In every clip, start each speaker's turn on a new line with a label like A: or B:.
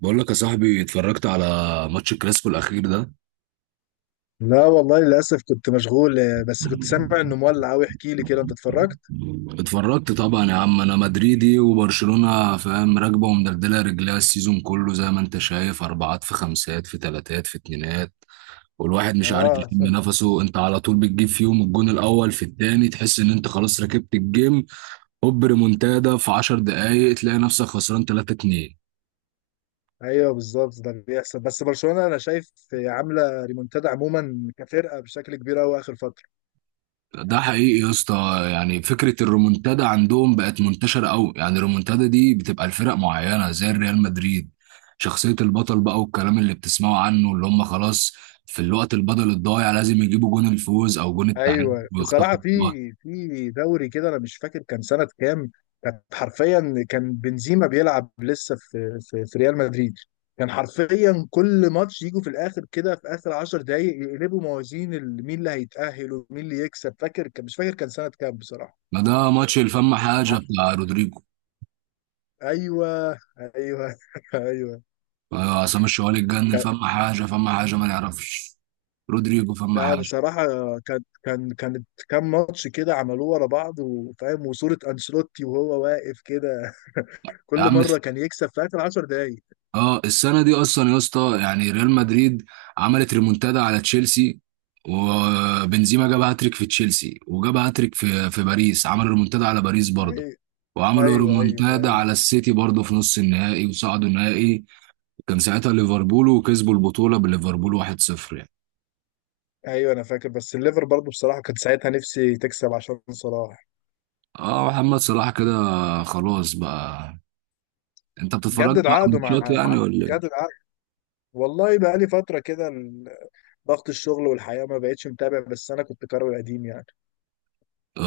A: بقول لك يا صاحبي، اتفرجت على ماتش الكلاسيكو الاخير ده.
B: لا والله، للأسف كنت مشغول بس كنت سامع إنه مولع أوي. احكي لي كده، أنت اتفرجت؟
A: اتفرجت طبعا يا عم، انا مدريدي وبرشلونة فاهم راكبه ومدلدله رجليها السيزون كله. زي ما انت شايف، اربعات في خمسات في تلاتات في اتنينات، والواحد مش عارف
B: آه.
A: يشم نفسه. انت على طول بتجيب فيهم الجون الاول في التاني، تحس ان انت خلاص ركبت الجيم، هوب ريمونتادا في 10 دقايق تلاقي نفسك خسران 3-2.
B: أيوه، بالظبط ده بيحصل. بس برشلونة أنا شايف عاملة ريمونتادا عموما كفرقة بشكل كبير أوي آخر فترة.
A: ده حقيقي يا اسطى، يعني فكره الرومونتادا عندهم بقت منتشره قوي. يعني الرومونتادا دي بتبقى لفرق معينه زي الريال مدريد، شخصيه البطل بقى، والكلام اللي بتسمعه عنه اللي هم خلاص في الوقت البدل الضايع لازم يجيبوا جون الفوز او جون التعادل
B: أيوه، بصراحة،
A: ويخطفوا
B: في
A: الوقت.
B: في دوري كده، أنا مش فاكر كان سنة كام. كانت حرفيا، كان بنزيما بيلعب لسه في ريال مدريد. كان حرفيا كل ماتش يجوا في الآخر كده، في آخر 10 دقايق يقلبوا موازين مين اللي هيتأهل ومين اللي يكسب. فاكر كان مش فاكر كان سنة كام بصراحة.
A: ما ده ماتش الفم حاجه بتاع رودريجو.
B: ايوه، ايوه، ايوه.
A: عصام الشوالي اتجنن،
B: كان-
A: فم حاجه فم حاجه ما نعرفش، رودريجو فم
B: لا
A: حاجه.
B: بصراحه، كانت كام ماتش كده عملوه ورا بعض، وفاهم وصوره انشيلوتي وهو واقف كده.
A: يا
B: كل
A: عم،
B: مره كان يكسب في اخر 10 دقايق.
A: اه السنه دي اصلا يا اسطى يعني ريال مدريد عملت ريمونتادا على تشيلسي، وبنزيما جاب هاتريك في تشيلسي، وجاب هاتريك في باريس، عمل ريمونتادا على باريس برضه.
B: ايوه،
A: وعملوا
B: ايوه، ايوه،
A: ريمونتادا
B: ايوه،
A: على السيتي برضه في نص النهائي وصعدوا النهائي، كان ساعتها ليفربول، وكسبوا البطوله بليفربول 1-0 يعني.
B: ايوه، انا فاكر. بس الليفر برضو بصراحه كانت ساعتها نفسي تكسب عشان صلاح.
A: اه، محمد صلاح كده خلاص بقى. انت بتتفرج
B: جدد
A: بقى على
B: عقده
A: الماتشات
B: مع
A: يعني ولا إيه؟
B: جدد عقده. والله بقى لي فتره كده ضغط الشغل والحياه ما بقتش متابع. بس انا كنت كروي قديم يعني.
A: اه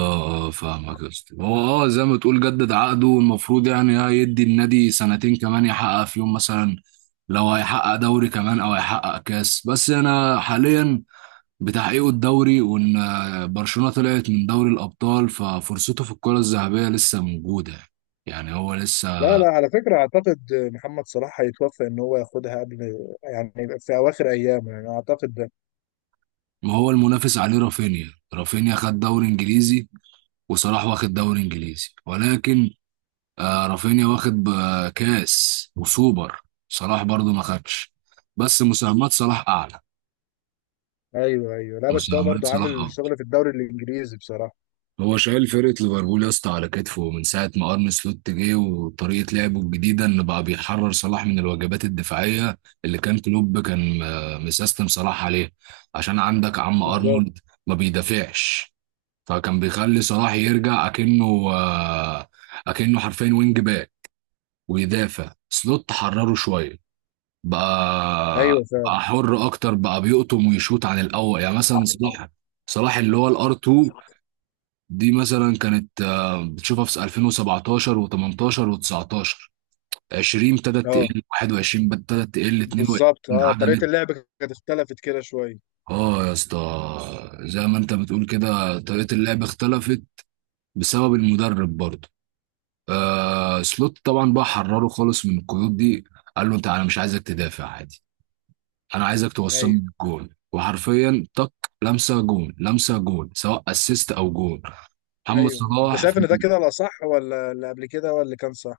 A: اه، فاهمك يا اسطى. هو اه زي ما تقول جدد عقده، المفروض يعني هيدي النادي سنتين كمان يحقق فيهم مثلا، لو هيحقق دوري كمان او هيحقق كاس. بس انا حاليا بتحقيقه الدوري، وان برشلونة طلعت من دوري الابطال، ففرصته في الكرة الذهبية لسه موجودة، يعني هو
B: لا،
A: لسه.
B: لا، على فكرة أعتقد محمد صلاح هيتوفى إن هو ياخدها قبل، يعني يبقى في أواخر أيامه، يعني أعتقد ده.
A: ما هو المنافس عليه رافينيا، رافينيا خد دوري انجليزي، وصلاح واخد دوري انجليزي، ولكن آه رافينيا واخد بكاس وسوبر، صلاح برضو ما خدش. بس مساهمات صلاح اعلى،
B: أيوه، أيوه، لا بس هو
A: مساهمات
B: برضه
A: صلاح
B: عامل
A: اكتر.
B: شغل في الدوري الإنجليزي بصراحة.
A: هو شايل فرقة ليفربول يا اسطى على كتفه من ساعة ما أرن سلوت جه، وطريقة لعبه الجديدة إن بقى بيحرر صلاح من الواجبات الدفاعية اللي كان كلوب كان مسيستم صلاح عليه. عشان عندك عم
B: بالظبط.
A: أرنولد ما بيدافعش، فكان بيخلي صلاح يرجع أكنه، أكنه حرفيا وينج باك ويدافع. سلوت حرره شوية،
B: أيوه
A: بقى
B: فعلا.
A: حر اكتر، بقى بيقطم ويشوط عن الاول. يعني مثلا صلاح، صلاح اللي هو الار 2، دي مثلا كانت بتشوفها في 2017 و18 و19. 20 ابتدت
B: أه،
A: تقل، 21 ابتدت تقل 22،
B: بالظبط. طريقة
A: عدمت.
B: اللعب كانت اختلفت كده شوية.
A: اه يا اسطى، زي ما انت بتقول كده، طريقة اللعب اختلفت بسبب المدرب برضه. آه، سلوت طبعا بقى حرره خالص من القيود دي، قال له انت، انا مش عايزك تدافع عادي، انا عايزك
B: أيوه،
A: توصلني الجون وحرفيا طق، لمسه جون لمسه جون، سواء اسيست او جون. محمد
B: أيوه، أنت
A: صلاح
B: شايف
A: في...
B: إن ده كده الأصح، ولا اللي قبل كده، ولا اللي كان صح؟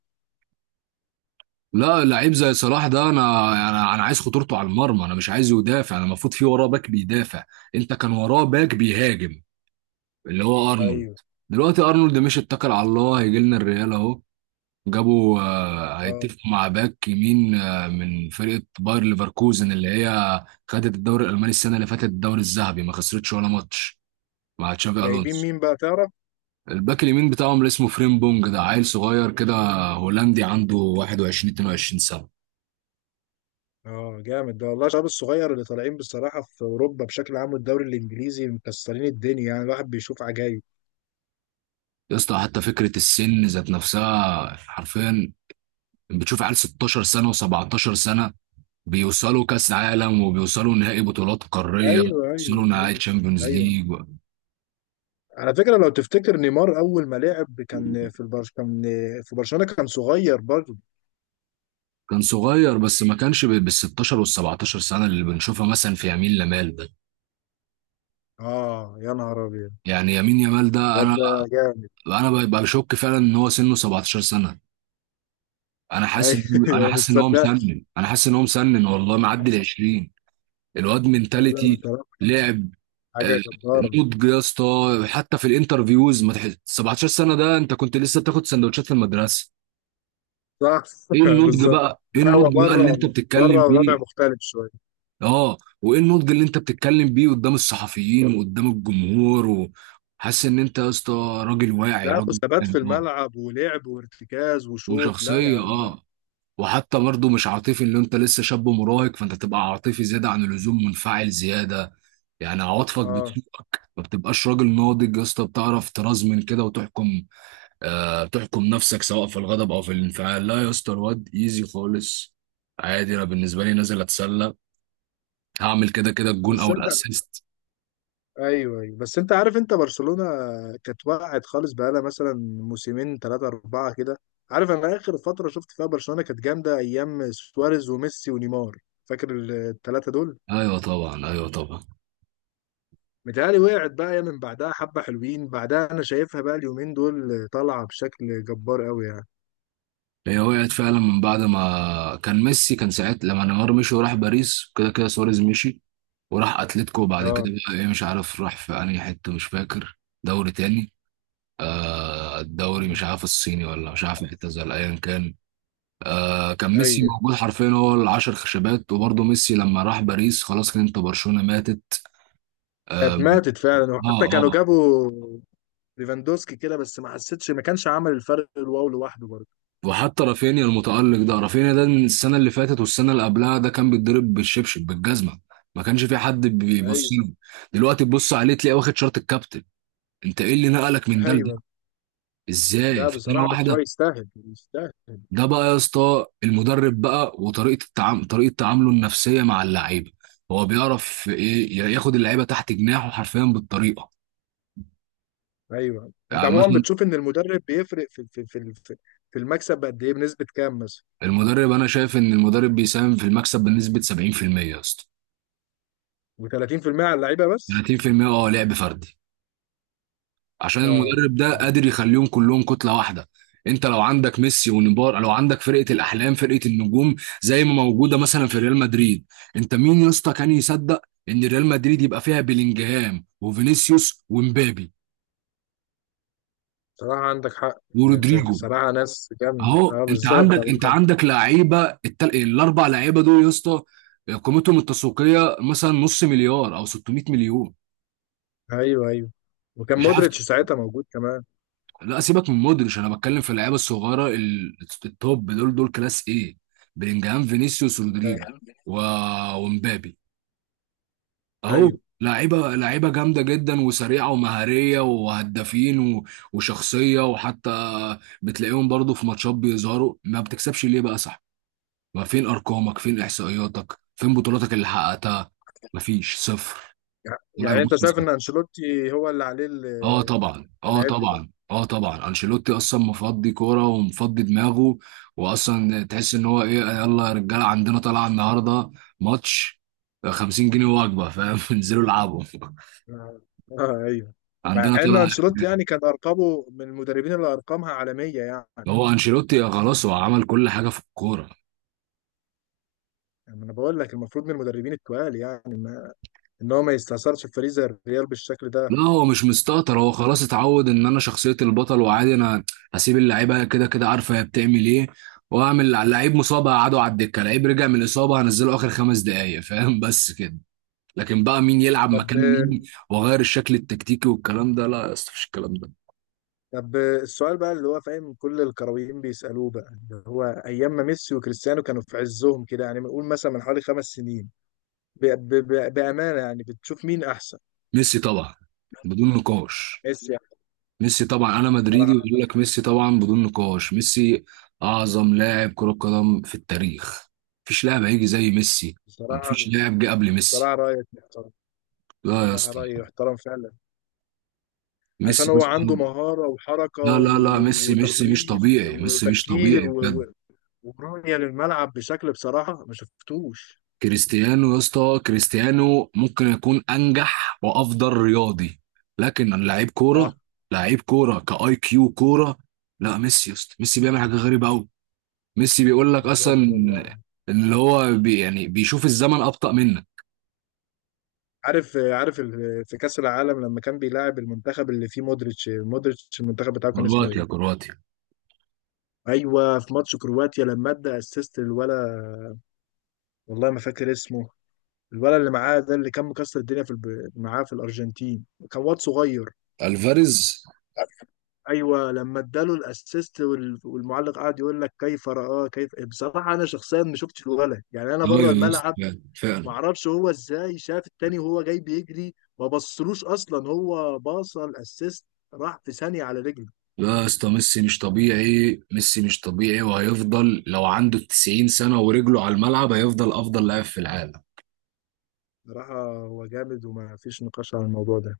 A: لا، لعيب زي صلاح ده، انا انا عايز خطورته على المرمى، انا مش عايزه يدافع، انا المفروض في وراه باك بيدافع. انت كان وراه باك بيهاجم اللي هو ارنولد.
B: أيوه.
A: دلوقتي ارنولد مش، اتكل على الله هيجي لنا الريال اهو، جابوا،
B: أه
A: هيتفقوا مع باك يمين من فرقه باير ليفركوزن اللي هي خدت الدوري الالماني السنه اللي فاتت، الدوري الذهبي ما خسرتش ولا ماتش مع تشافي
B: جايبين
A: الونسو.
B: مين بقى تعرف؟
A: الباك اليمين بتاعهم اللي اسمه فريم بونج، ده عيل صغير كده، هولندي عنده 21 22 سنة.
B: اه، جامد ده والله. الشباب الصغير اللي طالعين بصراحة في أوروبا بشكل عام والدوري الإنجليزي مكسرين الدنيا، يعني الواحد بيشوف عجايب.
A: يا اسطى، حتى فكرة السن ذات نفسها، حرفيا بتشوف عيال 16 سنة و17 سنة بيوصلوا كأس عالم، وبيوصلوا نهائي بطولات قارية،
B: ايوه، ايوه،
A: بيوصلوا نهائي
B: ايوه،
A: تشامبيونز
B: ايوه،
A: ليج.
B: على فكره لو تفتكر نيمار اول ما لعب كان في برشلونه، كان صغير برضه.
A: كان صغير بس ما كانش بال 16 وال 17 سنه اللي بنشوفها مثلا في يمين لمال ده.
B: اه يا نهار ابيض،
A: يعني يمين يمال ده،
B: الواد
A: انا
B: ده جامد.
A: ببقى بشك فعلا ان هو سنه 17 سنه. انا حاسس ان هو، انا
B: ايوه، ما
A: حاسس ان هو
B: تصدقش.
A: مسنن انا حاسس ان هو مسنن والله معدي ال 20. الواد
B: لا، لا
A: منتاليتي،
B: بصراحه،
A: لعب آه،
B: حاجه جباره.
A: نضج يا اسطى. حتى في الانترفيوز ما تحس 17 سنه، ده انت كنت لسه بتاخد سندوتشات في المدرسه.
B: صح.
A: ايه النضج
B: بالظبط.
A: بقى، ايه
B: لا هو
A: النضج بقى اللي
B: بره
A: انت
B: بره
A: بتتكلم
B: وضع
A: بيه.
B: مختلف شويه.
A: اه، وايه النضج اللي انت بتتكلم بيه قدام الصحفيين وقدام الجمهور و-. حاسس ان انت يا اسطى راجل واعي،
B: لا،
A: راجل
B: وثبات في
A: كان ناضج،
B: الملعب ولعب وارتكاز وشوط. لا يا
A: وشخصيه
B: عم، لا.
A: اه. وحتى برضه مش عاطفي، ان انت لسه شاب مراهق فانت تبقى عاطفي زياده عن اللزوم، منفعل زياده. يعني عواطفك
B: اه.
A: بتسوقك، ما بتبقاش راجل ناضج يا اسطى، بتعرف ترزمن كده وتحكم. آه، تحكم نفسك سواء في الغضب او في الانفعال. لا يا اسطى، الواد ايزي خالص عادي، انا بالنسبه لي نازل اتسلى، هعمل كده كده الجون
B: بس
A: او
B: انت
A: الاسيست.
B: ايوه، ايوه، بس انت عارف، انت برشلونه كانت وقعت خالص بقالها مثلا موسمين، ثلاثه اربعه كده. عارف، انا اخر فتره شفت فيها برشلونه كانت جامده ايام سواريز وميسي ونيمار. فاكر الثلاثه دول؟
A: ايوه طبعا، ايوه طبعا.
B: متهيألي وقعت بقى، هي من بعدها حبه حلوين. بعدها انا شايفها بقى اليومين دول طالعه بشكل جبار قوي يعني.
A: هي وقعت فعلا من بعد ما كان ميسي، كان ساعتها لما نيمار مشي وراح باريس، كده كده سواريز مشي وراح اتلتيكو بعد
B: اه.
A: كده. بقى ايه، مش عارف راح في انهي حته، مش فاكر، دوري تاني. آه، الدوري
B: مم.
A: مش عارف الصيني، ولا مش عارف اعتزل، ايا كان. آه، كان ميسي
B: ايوه،
A: موجود حرفيا هو العشر خشبات، وبرضه ميسي لما راح باريس خلاص، كان انت برشلونه ماتت.
B: كانت
A: آم،
B: ماتت فعلا.
A: اه
B: وحتى كانوا
A: اه.
B: جابوا ليفاندوسكي كده، بس ما حسيتش، ما كانش عمل الفرق الواو لوحده برضه.
A: وحتى رافينيا المتألق ده، رافينيا ده من السنة اللي فاتت والسنة اللي قبلها، ده كان بيتضرب بالشبشب بالجزمة، ما كانش في حد بيبص
B: ايوه،
A: له. دلوقتي تبص عليه تلاقيه واخد شارة الكابتن. انت ايه اللي نقلك من ده لده؟
B: ايوه،
A: ازاي
B: لا
A: في سنة
B: بصراحة بس هو
A: واحدة؟
B: يستاهل، يستاهل.
A: ده بقى يا اسطى المدرب بقى، وطريقه التعامل، طريقه تعامله النفسيه مع اللعيبه. هو بيعرف ايه، ياخد اللعيبه تحت جناحه حرفيا بالطريقه.
B: ايوه، انت
A: يعني
B: عموما
A: مثلا
B: بتشوف ان المدرب بيفرق في المكسب قد ايه، بنسبة كام مثلا؟
A: المدرب، انا شايف ان المدرب بيساهم في المكسب بنسبه 70% يا اسطى،
B: ب 30% على اللعيبة بس.
A: 30% اه لعب فردي. عشان
B: اه،
A: المدرب ده قادر يخليهم كلهم كتله واحده. انت لو عندك ميسي ونيمار، لو عندك فرقه الاحلام، فرقه النجوم زي ما موجوده مثلا في ريال مدريد. انت مين يا اسطى كان يصدق ان ريال مدريد يبقى فيها بيلينجهام وفينيسيوس ومبابي
B: صراحة عندك حق يعني.
A: ورودريجو؟
B: صراحة ناس جامدة،
A: اهو،
B: اه
A: انت
B: بالظبط
A: عندك انت
B: والله.
A: عندك لعيبه، التل... الاربع لعيبه دول يا اسطى، قيمتهم التسويقيه مثلا نص مليار او 600 مليون،
B: ايوه، ايوه. وكان
A: مش عارف.
B: مودريتش ساعتها موجود كمان.
A: لا، سيبك من مودريتش، انا بتكلم في اللعيبه الصغيره ال- التوب، دول دول كلاس ايه، بلينجهام فينيسيوس رودريجو
B: ايوه،
A: و... ومبابي اهو.
B: أيوة.
A: لعيبه، لعيبه جامده جدا وسريعه ومهاريه وهدافين و... وشخصيه. وحتى بتلاقيهم برضو في ماتشات بيظهروا، ما بتكسبش ليه بقى؟ صح، ما فين ارقامك، فين احصائياتك، فين بطولاتك اللي حققتها؟ مفيش، صفر.
B: يع-
A: لاعب
B: يعني انت
A: بص،
B: شايف ان انشيلوتي هو اللي عليه
A: اه طبعا اه
B: العبء ده؟
A: طبعا اه طبعا، انشيلوتي اصلا مفضي كوره ومفضي دماغه. واصلا تحس ان هو ايه، يلا يا رجاله عندنا طالعه النهارده ماتش، 50 جنيه وجبه فاهم انزلوا العبوا،
B: اه، آه، ايوه. مع
A: عندنا
B: ان
A: طالعه.
B: انشيلوتي يعني كان ارقامه من المدربين اللي ارقامها عالمية يعني.
A: هو انشيلوتي خلاص، هو عمل كل حاجه في الكوره.
B: يعني انا بقول لك المفروض من المدربين التقال يعني، ما ان هو ما يستثمرش في فريق زي الريال بالشكل ده.
A: لا هو مش مستهتر، هو خلاص اتعود ان انا شخصية البطل، وعادي انا هسيب اللعيبة كده كده، عارفة هي بتعمل ايه. واعمل لعيب مصاب هقعده على الدكة، لعيب رجع من الإصابة هنزله آخر خمس دقايق فاهم بس كده. لكن بقى مين يلعب
B: طب
A: مكان مين، واغير الشكل التكتيكي والكلام ده، لا يا اسطى مفيش الكلام ده.
B: طب السؤال بقى اللي هو فاهم كل الكرويين بيسالوه بقى، اللي هو ايام ما ميسي وكريستيانو كانوا في عزهم كده، يعني بنقول مثلا من حوالي 5 سنين. بامانه، يعني بتشوف مين احسن؟
A: ميسي طبعا بدون نقاش،
B: ميسي يعني.
A: ميسي طبعا، انا
B: بصراحه
A: مدريدي وبقول لك ميسي طبعا بدون نقاش. ميسي اعظم لاعب كرة قدم في التاريخ، مفيش لاعب هيجي زي ميسي،
B: بصراحه
A: مفيش لاعب جه قبل ميسي.
B: بصراحه رايك محترم.
A: لا يا
B: بصراحة
A: اسطى،
B: رأيي يحترم فعلا. عشان
A: ميسي
B: هو عنده
A: أصلاً-
B: مهارة وحركة
A: لا لا لا، ميسي مش
B: وتخليص
A: طبيعي، ميسي مش
B: وتفكير
A: طبيعي بجد.
B: ورؤية للملعب بشكل بصراحة ما شفتوش.
A: كريستيانو يا اسطى، كريستيانو ممكن يكون انجح وافضل رياضي، لكن لعيب
B: صح.
A: كوره، لعيب كوره كاي كيو كوره. لا، ميسي يا اسطى، ميسي بيعمل حاجه غريبه قوي. ميسي بيقول لك اصلا
B: بالظبط والله.
A: ان اللي هو بي يعني بيشوف الزمن ابطا منك.
B: عارف، في كأس العالم لما كان بيلاعب المنتخب اللي فيه مودريتش، مودريتش المنتخب بتاعه كان اسمه ايه؟
A: كرواتيا كرواتيا،
B: ايوه، في ماتش كرواتيا لما ادى اسيست للولا. والله ما فاكر اسمه. الولا اللي معاه ده، اللي كان مكسر الدنيا في معاه في الارجنتين، كان واد صغير.
A: الفاريز.
B: ايوه، لما اداله الاسيست والمعلق قعد يقول لك كيف رآه كيف بصراحه. انا شخصيا ما شفتش الولا، يعني انا
A: ايوه
B: بره
A: يا اسطى،
B: الملعب.
A: فعلا فعلاً.
B: معرفش هو ازاي شاف التاني وهو جاي بيجري، ما بصلوش اصلا. هو باص الاسيست راح في ثانية على رجله.
A: لا يا اسطى، ميسي مش طبيعي، ميسي مش طبيعي، وهيفضل لو عنده 90 سنة ورجله على الملعب هيفضل أفضل لاعب في العالم.
B: بصراحة هو جامد، وما فيش نقاش على الموضوع ده.